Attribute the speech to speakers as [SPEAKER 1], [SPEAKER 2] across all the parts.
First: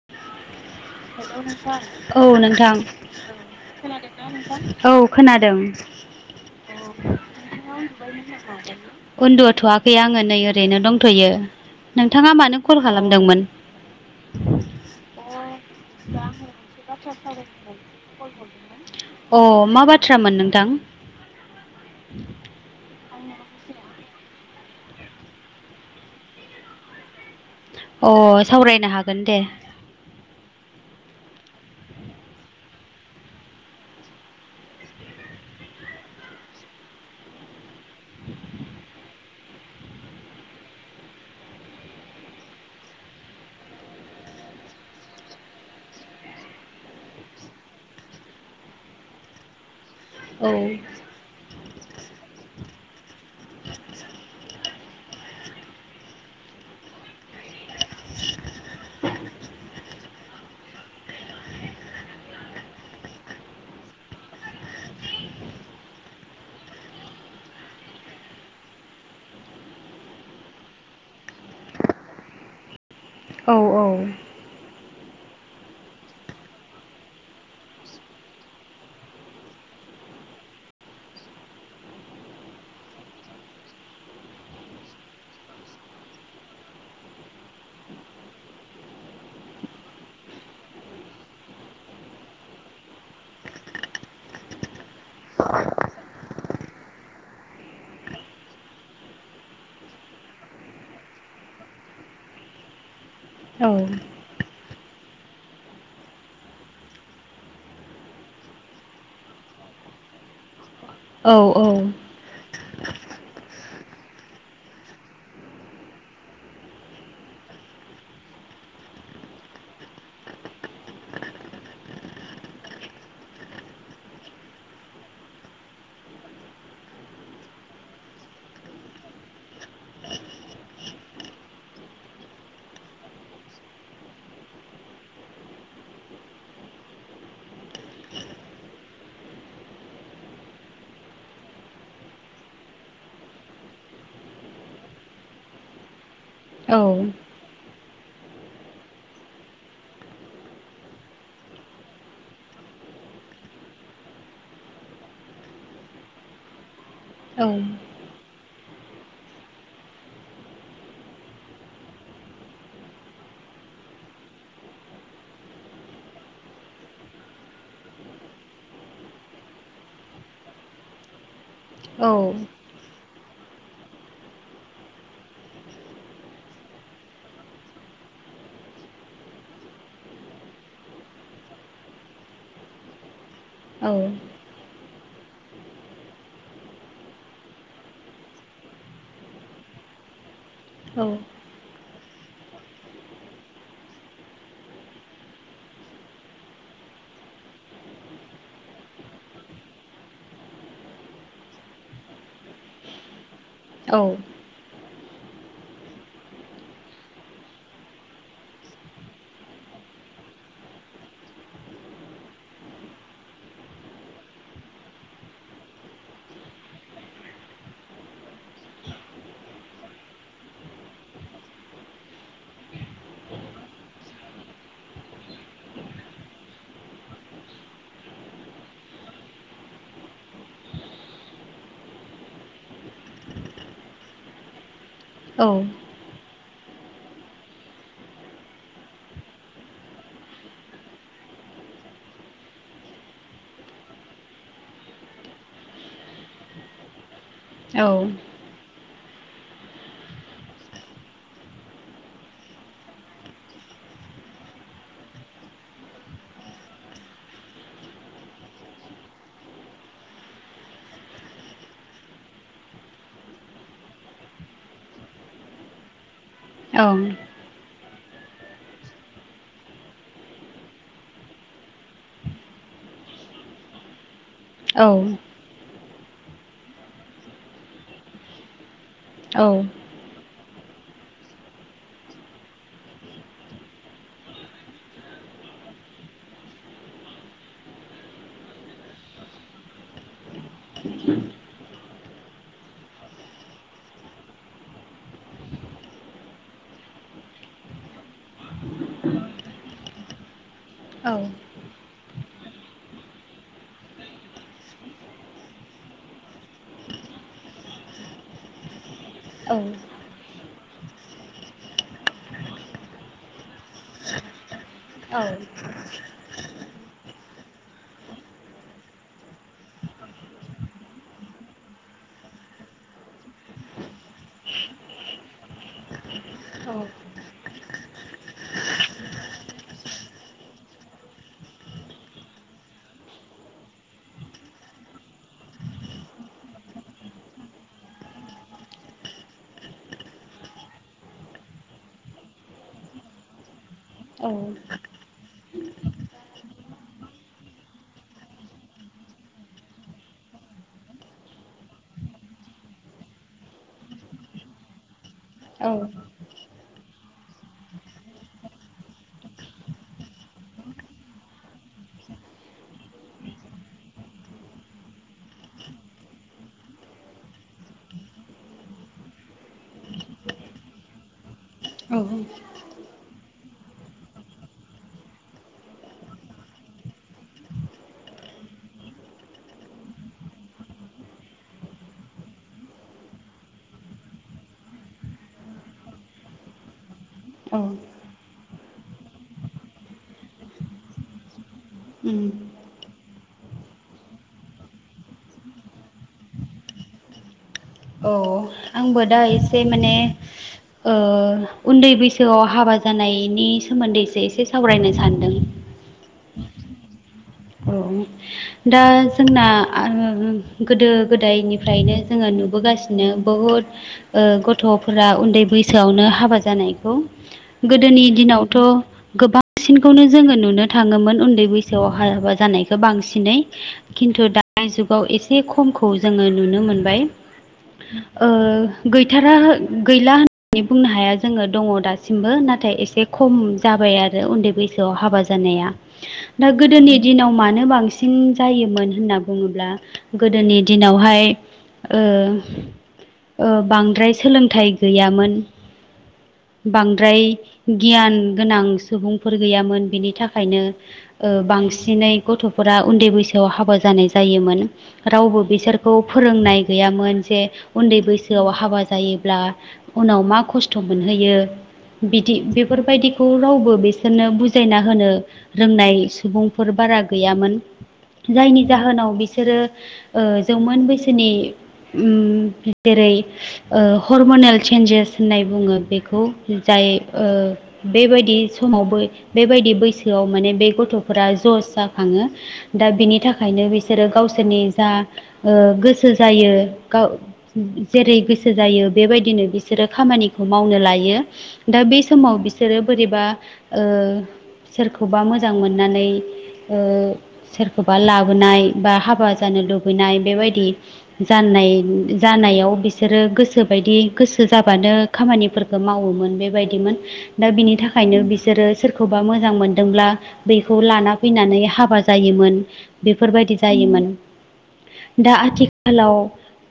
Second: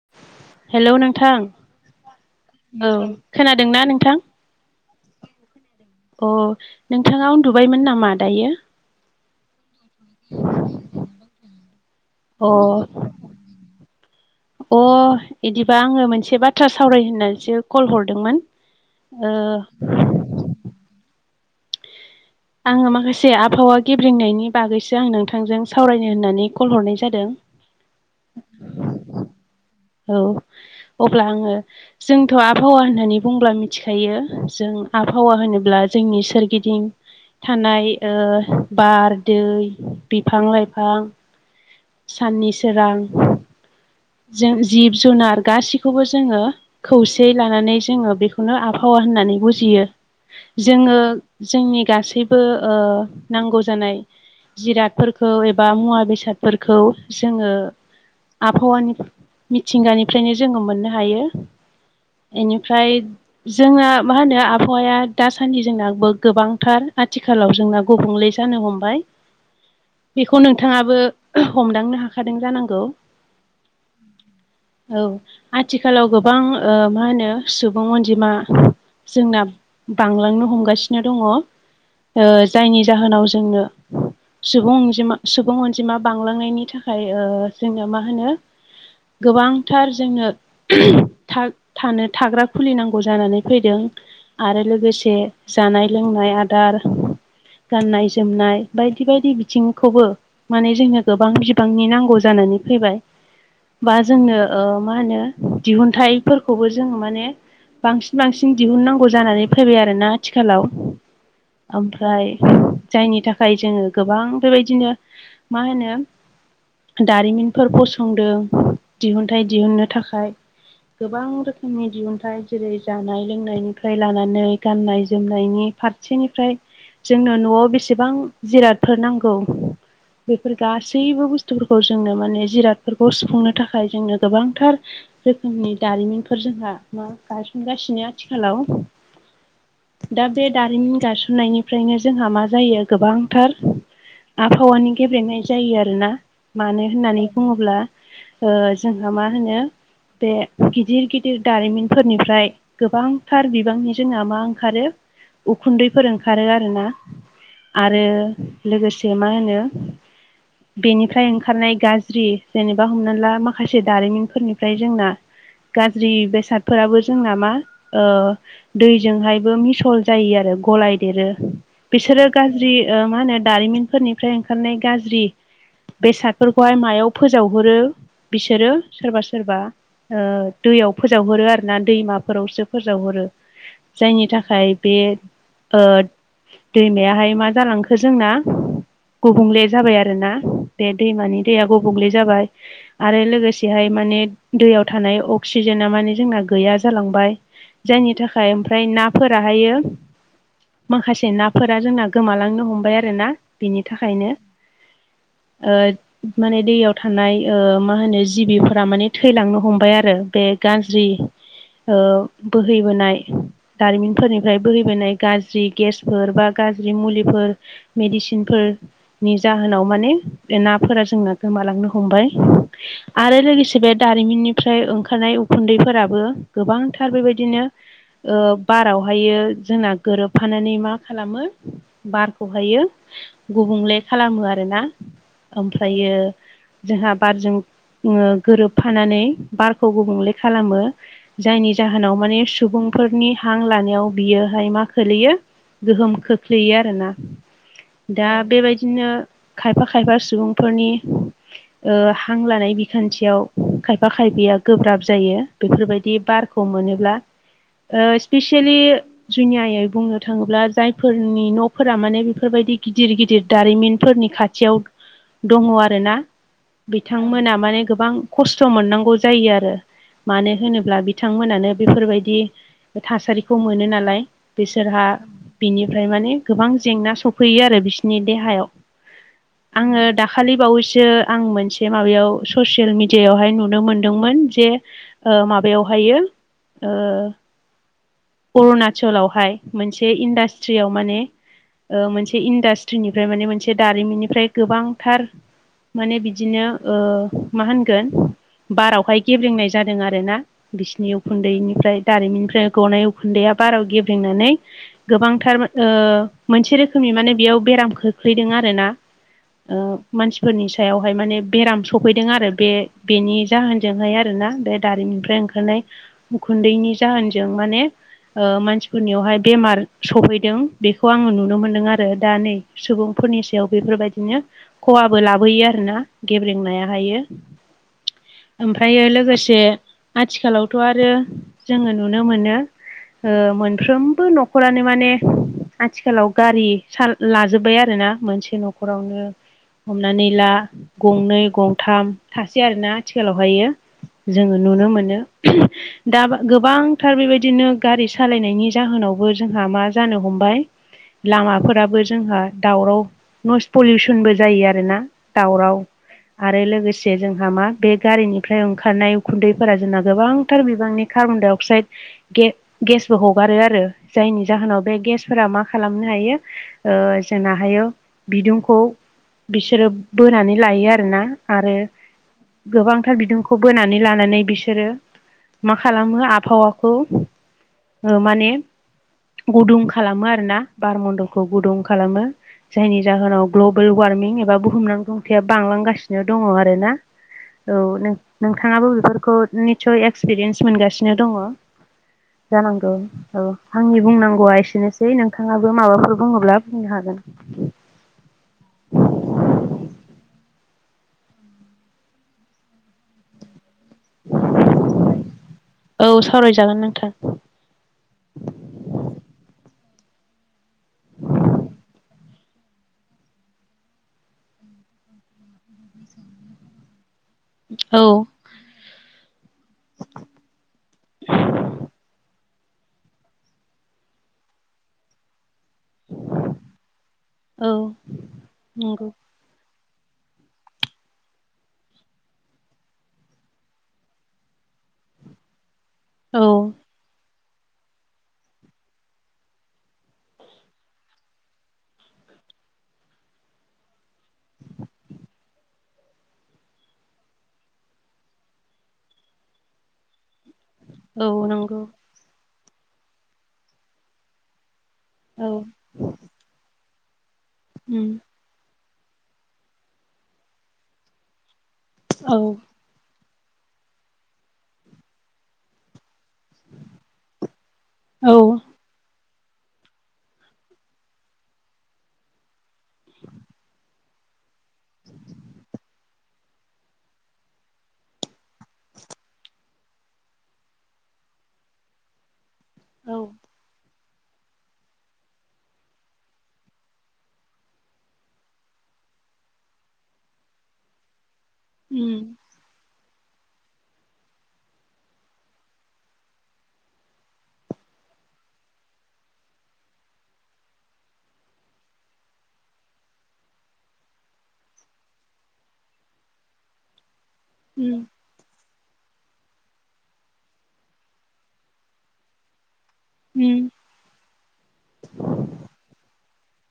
[SPEAKER 1] [inaudible] नोंथां
[SPEAKER 2] [unintelligible] औ नोंथां
[SPEAKER 1] औ खोनादोंना नोंथां
[SPEAKER 2] [unintelligible] औ खोनादों।
[SPEAKER 1] अ नोंथाङा उन्दुबायमोन नामा दायो
[SPEAKER 2] उन्दुथ'वाखै आङो नै ओरैनो दंथ'यो। नोंथाङा
[SPEAKER 1] अ
[SPEAKER 2] मानो कल खालामदोंमोन?
[SPEAKER 1] [inaudible] अ बिदिबा आङो मोनसे बाथ्रा सावराय होननानैसो कल हरदोंमोन
[SPEAKER 2] अ मा
[SPEAKER 1] ओ
[SPEAKER 2] बाथ्रामोन नोंथां
[SPEAKER 1] आङो माखासे आबहावा गेब्रंनायनि बागैसो आं नोंथांजों सावरायनो होननानै कल हरनाय जादों
[SPEAKER 2] अ सावरायनो हागोन दे।
[SPEAKER 1] औ अब्ला आङो जोंथ' आबहावा होननानै बुंब्ला मिथिखायो जों आबहावा होनोब्ला जोंनि सोरगिदिं थानाय ओ बार दै, बिफां, लाइफां साननि सोरां जों जिब जुनार गासिखौबो जोङो खौसेै लानानै जोङो बेखौनो आबहावा होननानै बुजियो।
[SPEAKER 2] औ
[SPEAKER 1] जोङो जोंनि गासैबो ओ नांगौ जानाय जिराद फोरखौ एबा मुवा बेसादफोरखौ जोङो आबहावानि मिथिंगानिफ्रायनो जोङो मोननो हायो बेनिफ्राय, जोंना मा होनो आबहावाया दासान्दि जोंनावो गोबांथार आथिखाल आथिखालाव जोंना गुबुंले जानो हमबाय। बेखौ नोंथाङाबो हमदांनो हाखादों जानांगौ।
[SPEAKER 2] औ औ,
[SPEAKER 1] औ आथिखालाव गोबां ओ मा होनो सुबुं अनजिमा जोंना बांलांनो हमगासिनो दङ'। ओ जायनि जाहोनाव जोंनो सुबुं अनजिमा बांलांनायनि थाखाय ओ जोंया मा होनो गोबांथार जोंनो थानो थाग्रा खुलिनांगौ जानानै फैदों। आरो लोगोसे जानाय लोंनाय आदार गाननाय जोमनाय बायदि बायदि बिथिंखौबो माने जोंनो गोबां बिबांनि नांगौ जानानै फैबाय। बा जोंनो ओ मा होनो दिहुनथाइफोरखौबो जों माने बांसिन बांसिन दिहुननांगौ जानानै फैबाय आरोना आथिखालाव
[SPEAKER 2] औ
[SPEAKER 1] ओमफ्राय, जायनि थाखाय जोङो गोबां बेबायदिनो मा होनो दारिमिनफोर फसंदों दिहुनथाइ दिहुननो थाखाय गोबां रोखोमनि दिहुनथाइ, जेरै जानाय लोंनायनिफ्राय लानानै गाननाय जोमनायनि फार सेनिफ्राय जोंनो न'आव बेसेबां जिरादफोर नांगौ बेफोर गासैबो बुस्थुफोरखौ जोंनो माने जिराद फोरखौ सुफुंनो थाखाय जोंनो गोबांथार रोखोमनि दारिमिनफोर जोंहा मा गायसनगासिनो आथिखालाव दा बे दारिमिन गायसननायनिफ्रायनो जोंहा मा जायो गोबांथार आबहावानि गेब्लेनाय जायो आरोोना
[SPEAKER 2] औ
[SPEAKER 1] मानो होननानै ब्ला ओ जोंहा मा होनो बे गिदिर गिदिर दारिमिनफोरनिफ्राय गोबांथार बिबांनि जोंना मा ओंखारो उखुन्दैफोर ओंखारो आरोना
[SPEAKER 2] औ
[SPEAKER 1] आरो लोगोसे मा होनो बेनिफ्राय ओंखारनाय गाज्रि जेनेबा हमना ला माखासे दारिमिनफोरनिफ्राय जोंना गाज्रि बेसादफोराबो जोंना मा ओ दैजोंहायबो मिसल जायो। आरो गलायदेरो
[SPEAKER 2] औ
[SPEAKER 1] बिसोरो गाज्रि ओ मा होनो दारिमिन फोरनिफ्राय ओंखारनाय गाज्रि बेसादफोरखौहाय मायाव फोजावहरो बिसोरो सोरबा सोरबा ओ दैयाव फोजावहरो आरो ना दैमाफोरावसो फोजावहरो जायनि था खाय बे ओ दैमायाहाय मा जालांखो जोंना गुबुंले जाबाय आरोना बे
[SPEAKER 2] औ
[SPEAKER 1] दैमानि दैया गुबुंले जाबाय आरो लोगोसेहाय माने दैयाव थानाय अक्सिजेना माने जोंना गैया जालांबाय जायनि थाखाय ओमफ्राय नाफोराहायो माखासे नाफोरा जोंना गोमालांनो हमबाय आरो ना बिनि थाखायनो ओ माने दैयाव थानाय ओ मा होनो जिबिफोरा माने थैलांनो हमबाय आरो बे गाज्रि ओ बोहैबोनाय दारिमिनफोरनिफ्राय बोहैबोनाय गाज्रि गेसफोर बा गाज्रि मुलिफोर मेडिसिनफोरनि जाहोनाव माने नाफोरा जोंना गोमालांनो हमबाय आरो लोगोसे बे दारिमिननिफ्राय ओंखारनाय उखुन्दैफोराबो गोबांथार बेबायदिनो ओ बारावहायो जोंना गोरोबफानानै मा खालामो बारखौहायो गुबुंले खालामो आरोना
[SPEAKER 2] ओं
[SPEAKER 1] ओमफ्रायो जोंहा बारजों ओ गोरोबफानानै बारखौ गुबुंले खालामो जायनि जाहोनाव माने सुबुंफोरनि हां लानायाव बियोहाय मा खोलैयो गोहोम खोख्लैयो आरो ना
[SPEAKER 2] औ
[SPEAKER 1] दा बेबायदिनो खायफा खायफा सुबुंफोरनि ओ हां लानाय बिखान्थियाव खायफा खायफाया गोब्राब जायो बेफोरबायदि बार खौ मोनोब्ला ओ स्पेसियेलि जुनियायै बुंनो थाङोब्ला जायफोरनि न'फोरा माने बेफोरबायदि गिदिर गिदिर दारिमिनफोरनि खाथ थियाव दङ आरोना
[SPEAKER 2] औ
[SPEAKER 1] बिथांमोना माने गोबां खस्थ' मोननांगौ जायो आरो मानो होनोब्ला बिथांमोनानो बेफोरबायदि थासारिखौ मोनो नालाय बिसोरहा बिनिफ्राय माने गोबां जेंना सफैयो आरो बिसोरनि देहायाव
[SPEAKER 2] औ
[SPEAKER 1] आङो दाखालि बावैसो आं मोनसे माबायाव ससियेल मिडियायावहाय नुनो मोनदोंमोन जे ओ माबायावहायो ओ अरुणाचलावहाय मोनसे इन्डास्ट्रियाव माने ओ मोनसे इन्डास्ट्रिनिफ्राय माने मोनसे दारिमिननिफ्राय गोबांथार माने बिदिनो ओ मा होनगोन बारावहाय गेब्लेंनाय जादों आरोना बिसिनि उखुन्दैनिफ्राय दारिमिननिफ्राय गनाय उखुन्दैया बाराव गेब्रेंनानै गोबांथार ओ मोनसे रोखोमनि माने बेयाव बेराम खोख्लैदों आरोना ओ मानसिफोरनि सायावहाय माने बेराम सफैदों आरो बे बेनि जाहोनजोंहाय आरोना बे दारिमिनिफ्राय ओंखारनाय उखुन्दैनि जाहोनजों माने ओ मानसिफोरनियावहाय बेमार सफैदों बेखौ आङो नुनो मोनदों आरो दा नै सुबुंफोरनि सायाव बेफोरबायदिनो खहाबो लाबोयो आ रोना गेब्रेंनाया हायो ओमफ्रायो लोगोसे आथिखालावथ' आरो जोङो नुनो मोनो ओ मोनफ्रोमबो न'खरानो माने आथिखालाव गारि साल लाजोब्बाय आरोना मोनसे न'खरावनो। हमनानै ला गंनै गंथाम थासै आरोना आथिखालावहायो
[SPEAKER 2] औ
[SPEAKER 1] जोङो नुनो मोनो। [inaudible] दा गोबांथार बेबायदिनो गारि सालायनायनि जाहोनावबो जोंहा मा जानो हमबाय लामाफोराबो जोंहा दावराव नयस पलिउसनबो जायो आरोना। दावराव आरो लोगोसे जोंहा मा बे गारिनिफ्राय ओंखारनाय उखुन्दैफोरा जोंना गोबांथार बिबांनि कारबनडाइ अक्साइड गे गेसबो हगारो आरो जायनि जाहोनाव बे गेसफोरा मा खालामनो हायो जोंना हायो बिदुंखौ बिसोरो बोनानै लायो आरोना आरो
[SPEAKER 2] औ
[SPEAKER 1] गोबांथार बिदुंखौ बोनानै लानानै बिसोरो मा खालामो आबहावाखौ माने गुदुं खालामो आरोना बार मन्डलखौ गुदुं खालामो जायनि जाहोनाव ग्लबेल वार्मिं एबा बुहुमनां सुबुंथिया बांलांगासिनो दङ आरोना औ नों नोंथाङाबो बेफोरखौ निसय एक्सपिरियेन्स मोनगासिनो दङ
[SPEAKER 2] उम
[SPEAKER 1] जानांगौ औ आंनि बुंनांगौआ एसेनोसै नोंथाङाबो माबाफोर बुङोब्ला बुंनो हागोन।
[SPEAKER 2] औ आंबो दा एसे माने उन्दै बैसोआव हाबा जानायनि सोमोन्दैसो एसे सावरायनो सानदों
[SPEAKER 1] औ सावरायजागोन नोंथां।
[SPEAKER 2] औ औ दा जोंना गोदो गोदायनिफ्रायनो जोङो नुबोगासिनो बहुद गथ'फोरा उन्दै बैसोआवनो हाबा जानायखौ गोदोनि
[SPEAKER 1] औ
[SPEAKER 2] दिनावथ' गोबांसिनखौनो जोङो नुनो थाङोमोन उन्दै बैसोआव हाबा जानायखौ बांसिन नै खिन्थु दानि जुग गाव एसे खमखौ जोङो नुनो मोनबाय
[SPEAKER 1] औ
[SPEAKER 2] ओ
[SPEAKER 1] नंगौ
[SPEAKER 2] गैथारा गैला होननानै बुंनो हाया जोङो दङ दासिमबो नाथाय एसे खम जाबाय आरो उन्दै बै सोयाव हाबा जानाया
[SPEAKER 1] औ
[SPEAKER 2] दा गोदोनि दिनाव मानो बांसिन बांसिन जायोमोन होनना बुङोब्ला गोदोनि दिनावहाय ओ बांद्राय सोलोंथाइ गैयामोन बांद्राय गियान गोनां सुबुंफोर गैयामोन बिनि थाखायनो
[SPEAKER 1] औ नंगौ
[SPEAKER 2] बांसिनै गथ'फोरा उन्दै बैसोआव हाबा जानाय जायोमोन रावबो
[SPEAKER 1] औ
[SPEAKER 2] बिसोरखौ फोरोंनाय गैयामोन जे उन्दै
[SPEAKER 1] उम
[SPEAKER 2] बैसो गोसोआव हाबा जायोब्ला उनाव मा खस्थ' मोनहैयो बिदि
[SPEAKER 1] औ
[SPEAKER 2] बे फोरबायदिखौ रावबो बिसोरनो बुजायना होनो रोंनाय सुबुंफोर बारा गैयामोन
[SPEAKER 1] औ
[SPEAKER 2] जायनि जाहोनाव बिस जौमोन बैसोनि जेरै ओ हरमनेल चेन्जेस होननाय बुङो बेखौ जाय बेबायदि समावबो बेबायदि बैसोआव माने बे गथ'फोरा जस जाखाङो दा बिनि
[SPEAKER 1] औ
[SPEAKER 2] थाखायनो बिसोरो गावसोरनि जा ओ गोसो जायो गाव जेरै गोसो जायो बेबायदिनो बिसोरो खामानिखौ मावनो लायो। दा बे
[SPEAKER 1] उम
[SPEAKER 2] समाव बिस सोरो बोरैबा ओ सोरखौबा मोजां मोननानै ओ सोरखौबा लाबोनाय बा हाबा जानो लुबैनाय बेबायदि जाननाय जानायाव बिसोरो गोसोबायदि गोसो जाबानो खामानिफोरखौ मावोमोन बेबायदिमोन दा बिनि
[SPEAKER 1] उम
[SPEAKER 2] थाखायनो बिसोरो सोरखौबा मोजां मोनदोंब्ला बेखौ लाना फैनानै हाबा जायोमोन बेफोरबायदि
[SPEAKER 1] उम
[SPEAKER 2] जायोमोन दा आथिखालाव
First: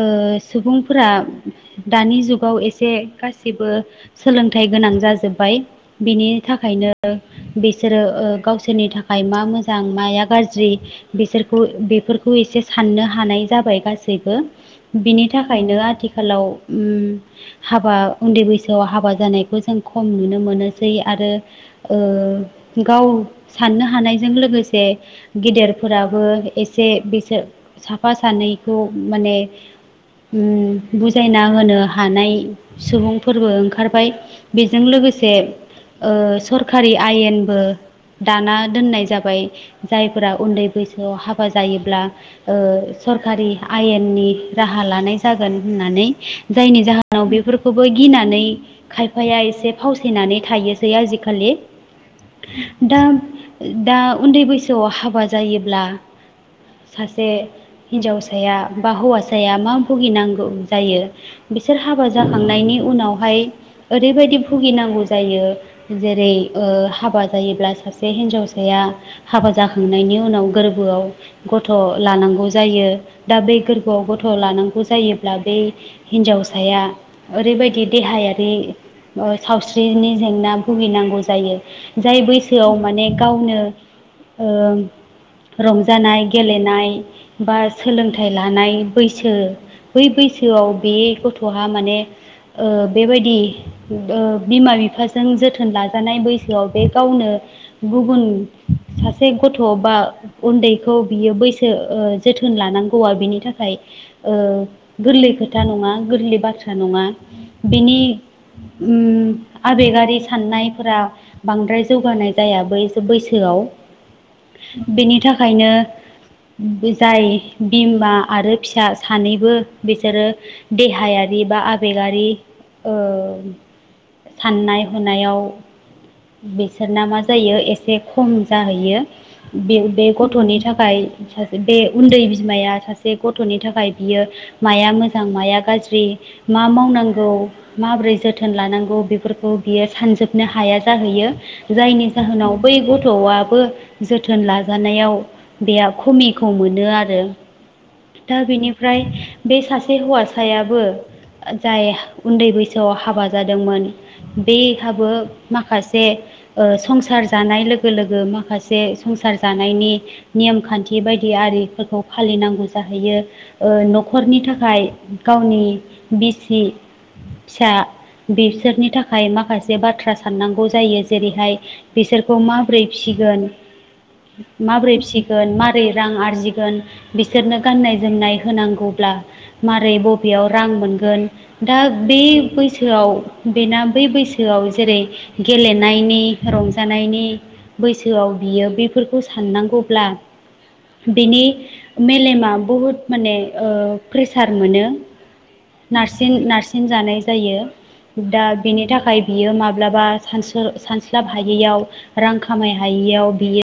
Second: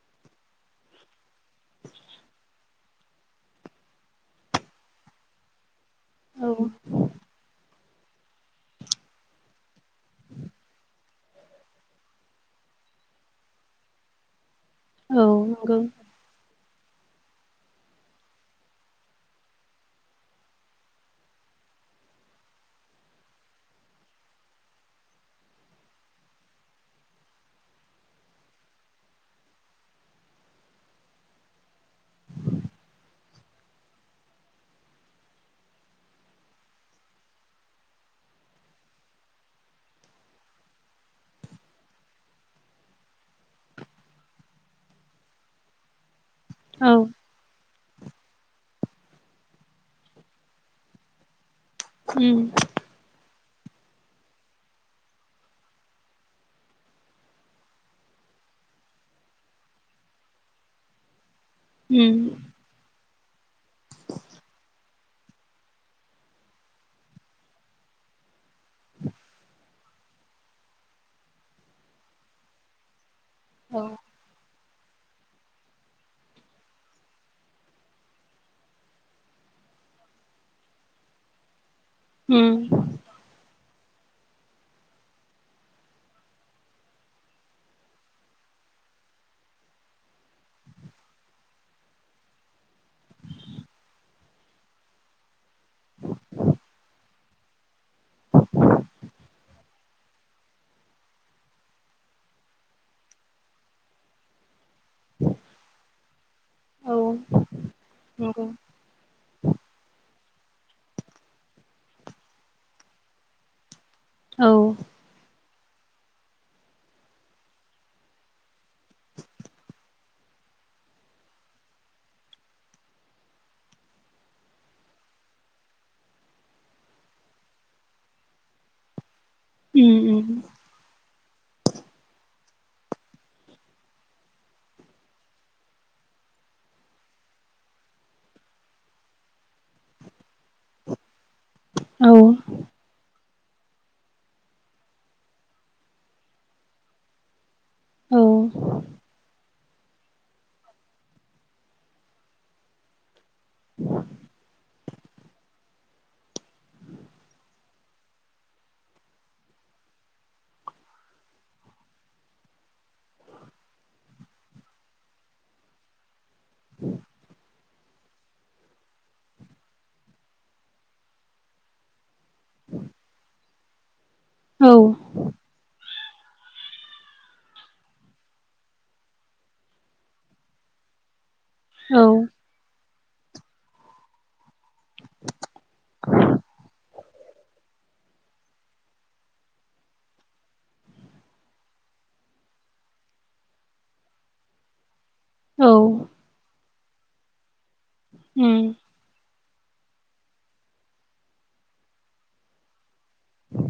[SPEAKER 2] ओ सुबुंफोरा दानि जुगाव एसे से गासिबो सोलोंथाइ गोनां जाजोब्बाय बिनि
[SPEAKER 1] औ
[SPEAKER 2] थाखायनो बिसोरो ओ गावसोरनि थाखाय मा मोजां माया गाज्रि बिसोरखौ बेफोरखौ एसे साननो हानाय जाबाय गासैबो
[SPEAKER 1] औ
[SPEAKER 2] बिनि थाखायनो
[SPEAKER 1] नंगौ
[SPEAKER 2] आथिखालाव उम हाबा उन्दै बैसोआव हाबा जानायखौ जों खम नुनो मोनोसै आरो ओ गाव साननो हानायजों लोगोसे गेदेरफोराबो एसे बिसोर साफा सानैखौ माने उम बुजायना होनो हानाय सुबुंफोरबो ओंखारबाय। बेजों लोगोसे ओ सरखारि आयेनबो दाना दोननाय जाबाय। जायफोरा उन्दै बैसोआव हाबा जायोब्ला ओ सरखारि आयेननि राहा लानाय जागोन होननानै जायनि
[SPEAKER 1] औ
[SPEAKER 2] जाहोनाव बेफोरखौ बो गिनानै खायफाया एसे फावसायनानै थायोसै आजिखालि
[SPEAKER 1] उम
[SPEAKER 2] दा दा उन्दै बैसोआव हाबा जायोब्ला सासे हिन्जावसाया बा हौवासाया मा भुगिनांगौ जायो बिसोर हाबा
[SPEAKER 1] उम
[SPEAKER 2] जाखांनायनि उनावहाय ओरैबायदि भुगिनांगौ जायो। जेरै ओ हाबा जायोब्ला सासे हिन्जावसाया हाबा जाखांनायनि उनाव गोरबोआव गथ' लानांगौ जायो। दा बे गोरबोआव गथ' लानांगौ जायो ब्ला बे हिन्जावसाया ओरैबायदि देहायारि ओ सावस्रिनि जेंना भुगिनांगौ जायो जाय बैसोआव
[SPEAKER 1] उम
[SPEAKER 2] माने गावनो ओं रंजानाय गेलेनाय बा सोलोंथाइ लानाय बैसो बै बैसोआव बे गथ'हा माने ओ बेबायदि ओ बिमा बिफाजों जोथोन लाजानाय बैसोआव बे गावनो गुबुन सासे गथ' बा उन्दैखौ बियो बैसो ओ जोथोन लानांगौआ बिनि थाखाय ओ गोरलै खोथा नङा गोरलै बाथ्रा
[SPEAKER 1] औ
[SPEAKER 2] नङा बिनि
[SPEAKER 1] नंगौ
[SPEAKER 2] उम आबेगारि साननायफोरा बांद्राय जौगानाय जाया बैस बैसोआव
[SPEAKER 1] औ
[SPEAKER 2] बेनि थाखायनो जाय बिमा आरो फिसा सानैबो बिसोरो देहायारि बा आबेगारि ओ साननाय हनायाव बिसोरना मा जायो एसे खम जाहैयो बे
[SPEAKER 1] उम
[SPEAKER 2] बे
[SPEAKER 1] उम
[SPEAKER 2] गथ'नि थाखाय सासे बे उन्दै बिमाया सासे गथ'नि थाखाय बियो माया मोजां माया गाज्रि मा मावनांगौ माबोरै जोथोन लानांगौ बेफोरखौ बियो सानजोबनो हाया जाहैयो जायनि
[SPEAKER 1] औ
[SPEAKER 2] जाहोनाव बै गथ'आ बो जोथोन लाजानायाव बेहा खमिखौ मोनो आरो दा बेनिफ्राय बे सासे हौवासायाबो जाय उन्दै बैसोआव हाबा जादोंमोन बे थाबो माखासे ओ संसार जानाय लोगो लोगो मो माखासे संसार जानायनि नेम खान्थि बायदि आरिफोरखौ फालिनांगौ जाहैयो ओ न'खरनि थाखाय गावनि बिसि फिसा बिसोरनि थाखाय माखासे बाथ्रा साननांगौ जायो जेरैहाय बिसोरखौ माबोरै फिगोन
[SPEAKER 1] औ
[SPEAKER 2] माबोरै फिसिगोन माबोरै रां आरजिगोन बिसोरनो गाननाय जोमनाय होनांगौब्ला मारै बबेयाव रां मोनगोन दा
[SPEAKER 1] औ
[SPEAKER 2] बे बैसोआव बेना बै बैसोआव जेरै गेलेनायनि रंजानायनि बैसोआव बियो बेफोरखौ साननांगौब्ला बिनि मेलेमा बहुद माने ओ प्रेसार मोनो
[SPEAKER 1] औ
[SPEAKER 2] नारसिन नारसिन जानाय जायो दा
[SPEAKER 1] उम
[SPEAKER 2] बेनि थाखाय बियो माब्लाबा सानस्लाब हायैयाव रां खामाय हायैयाव बियो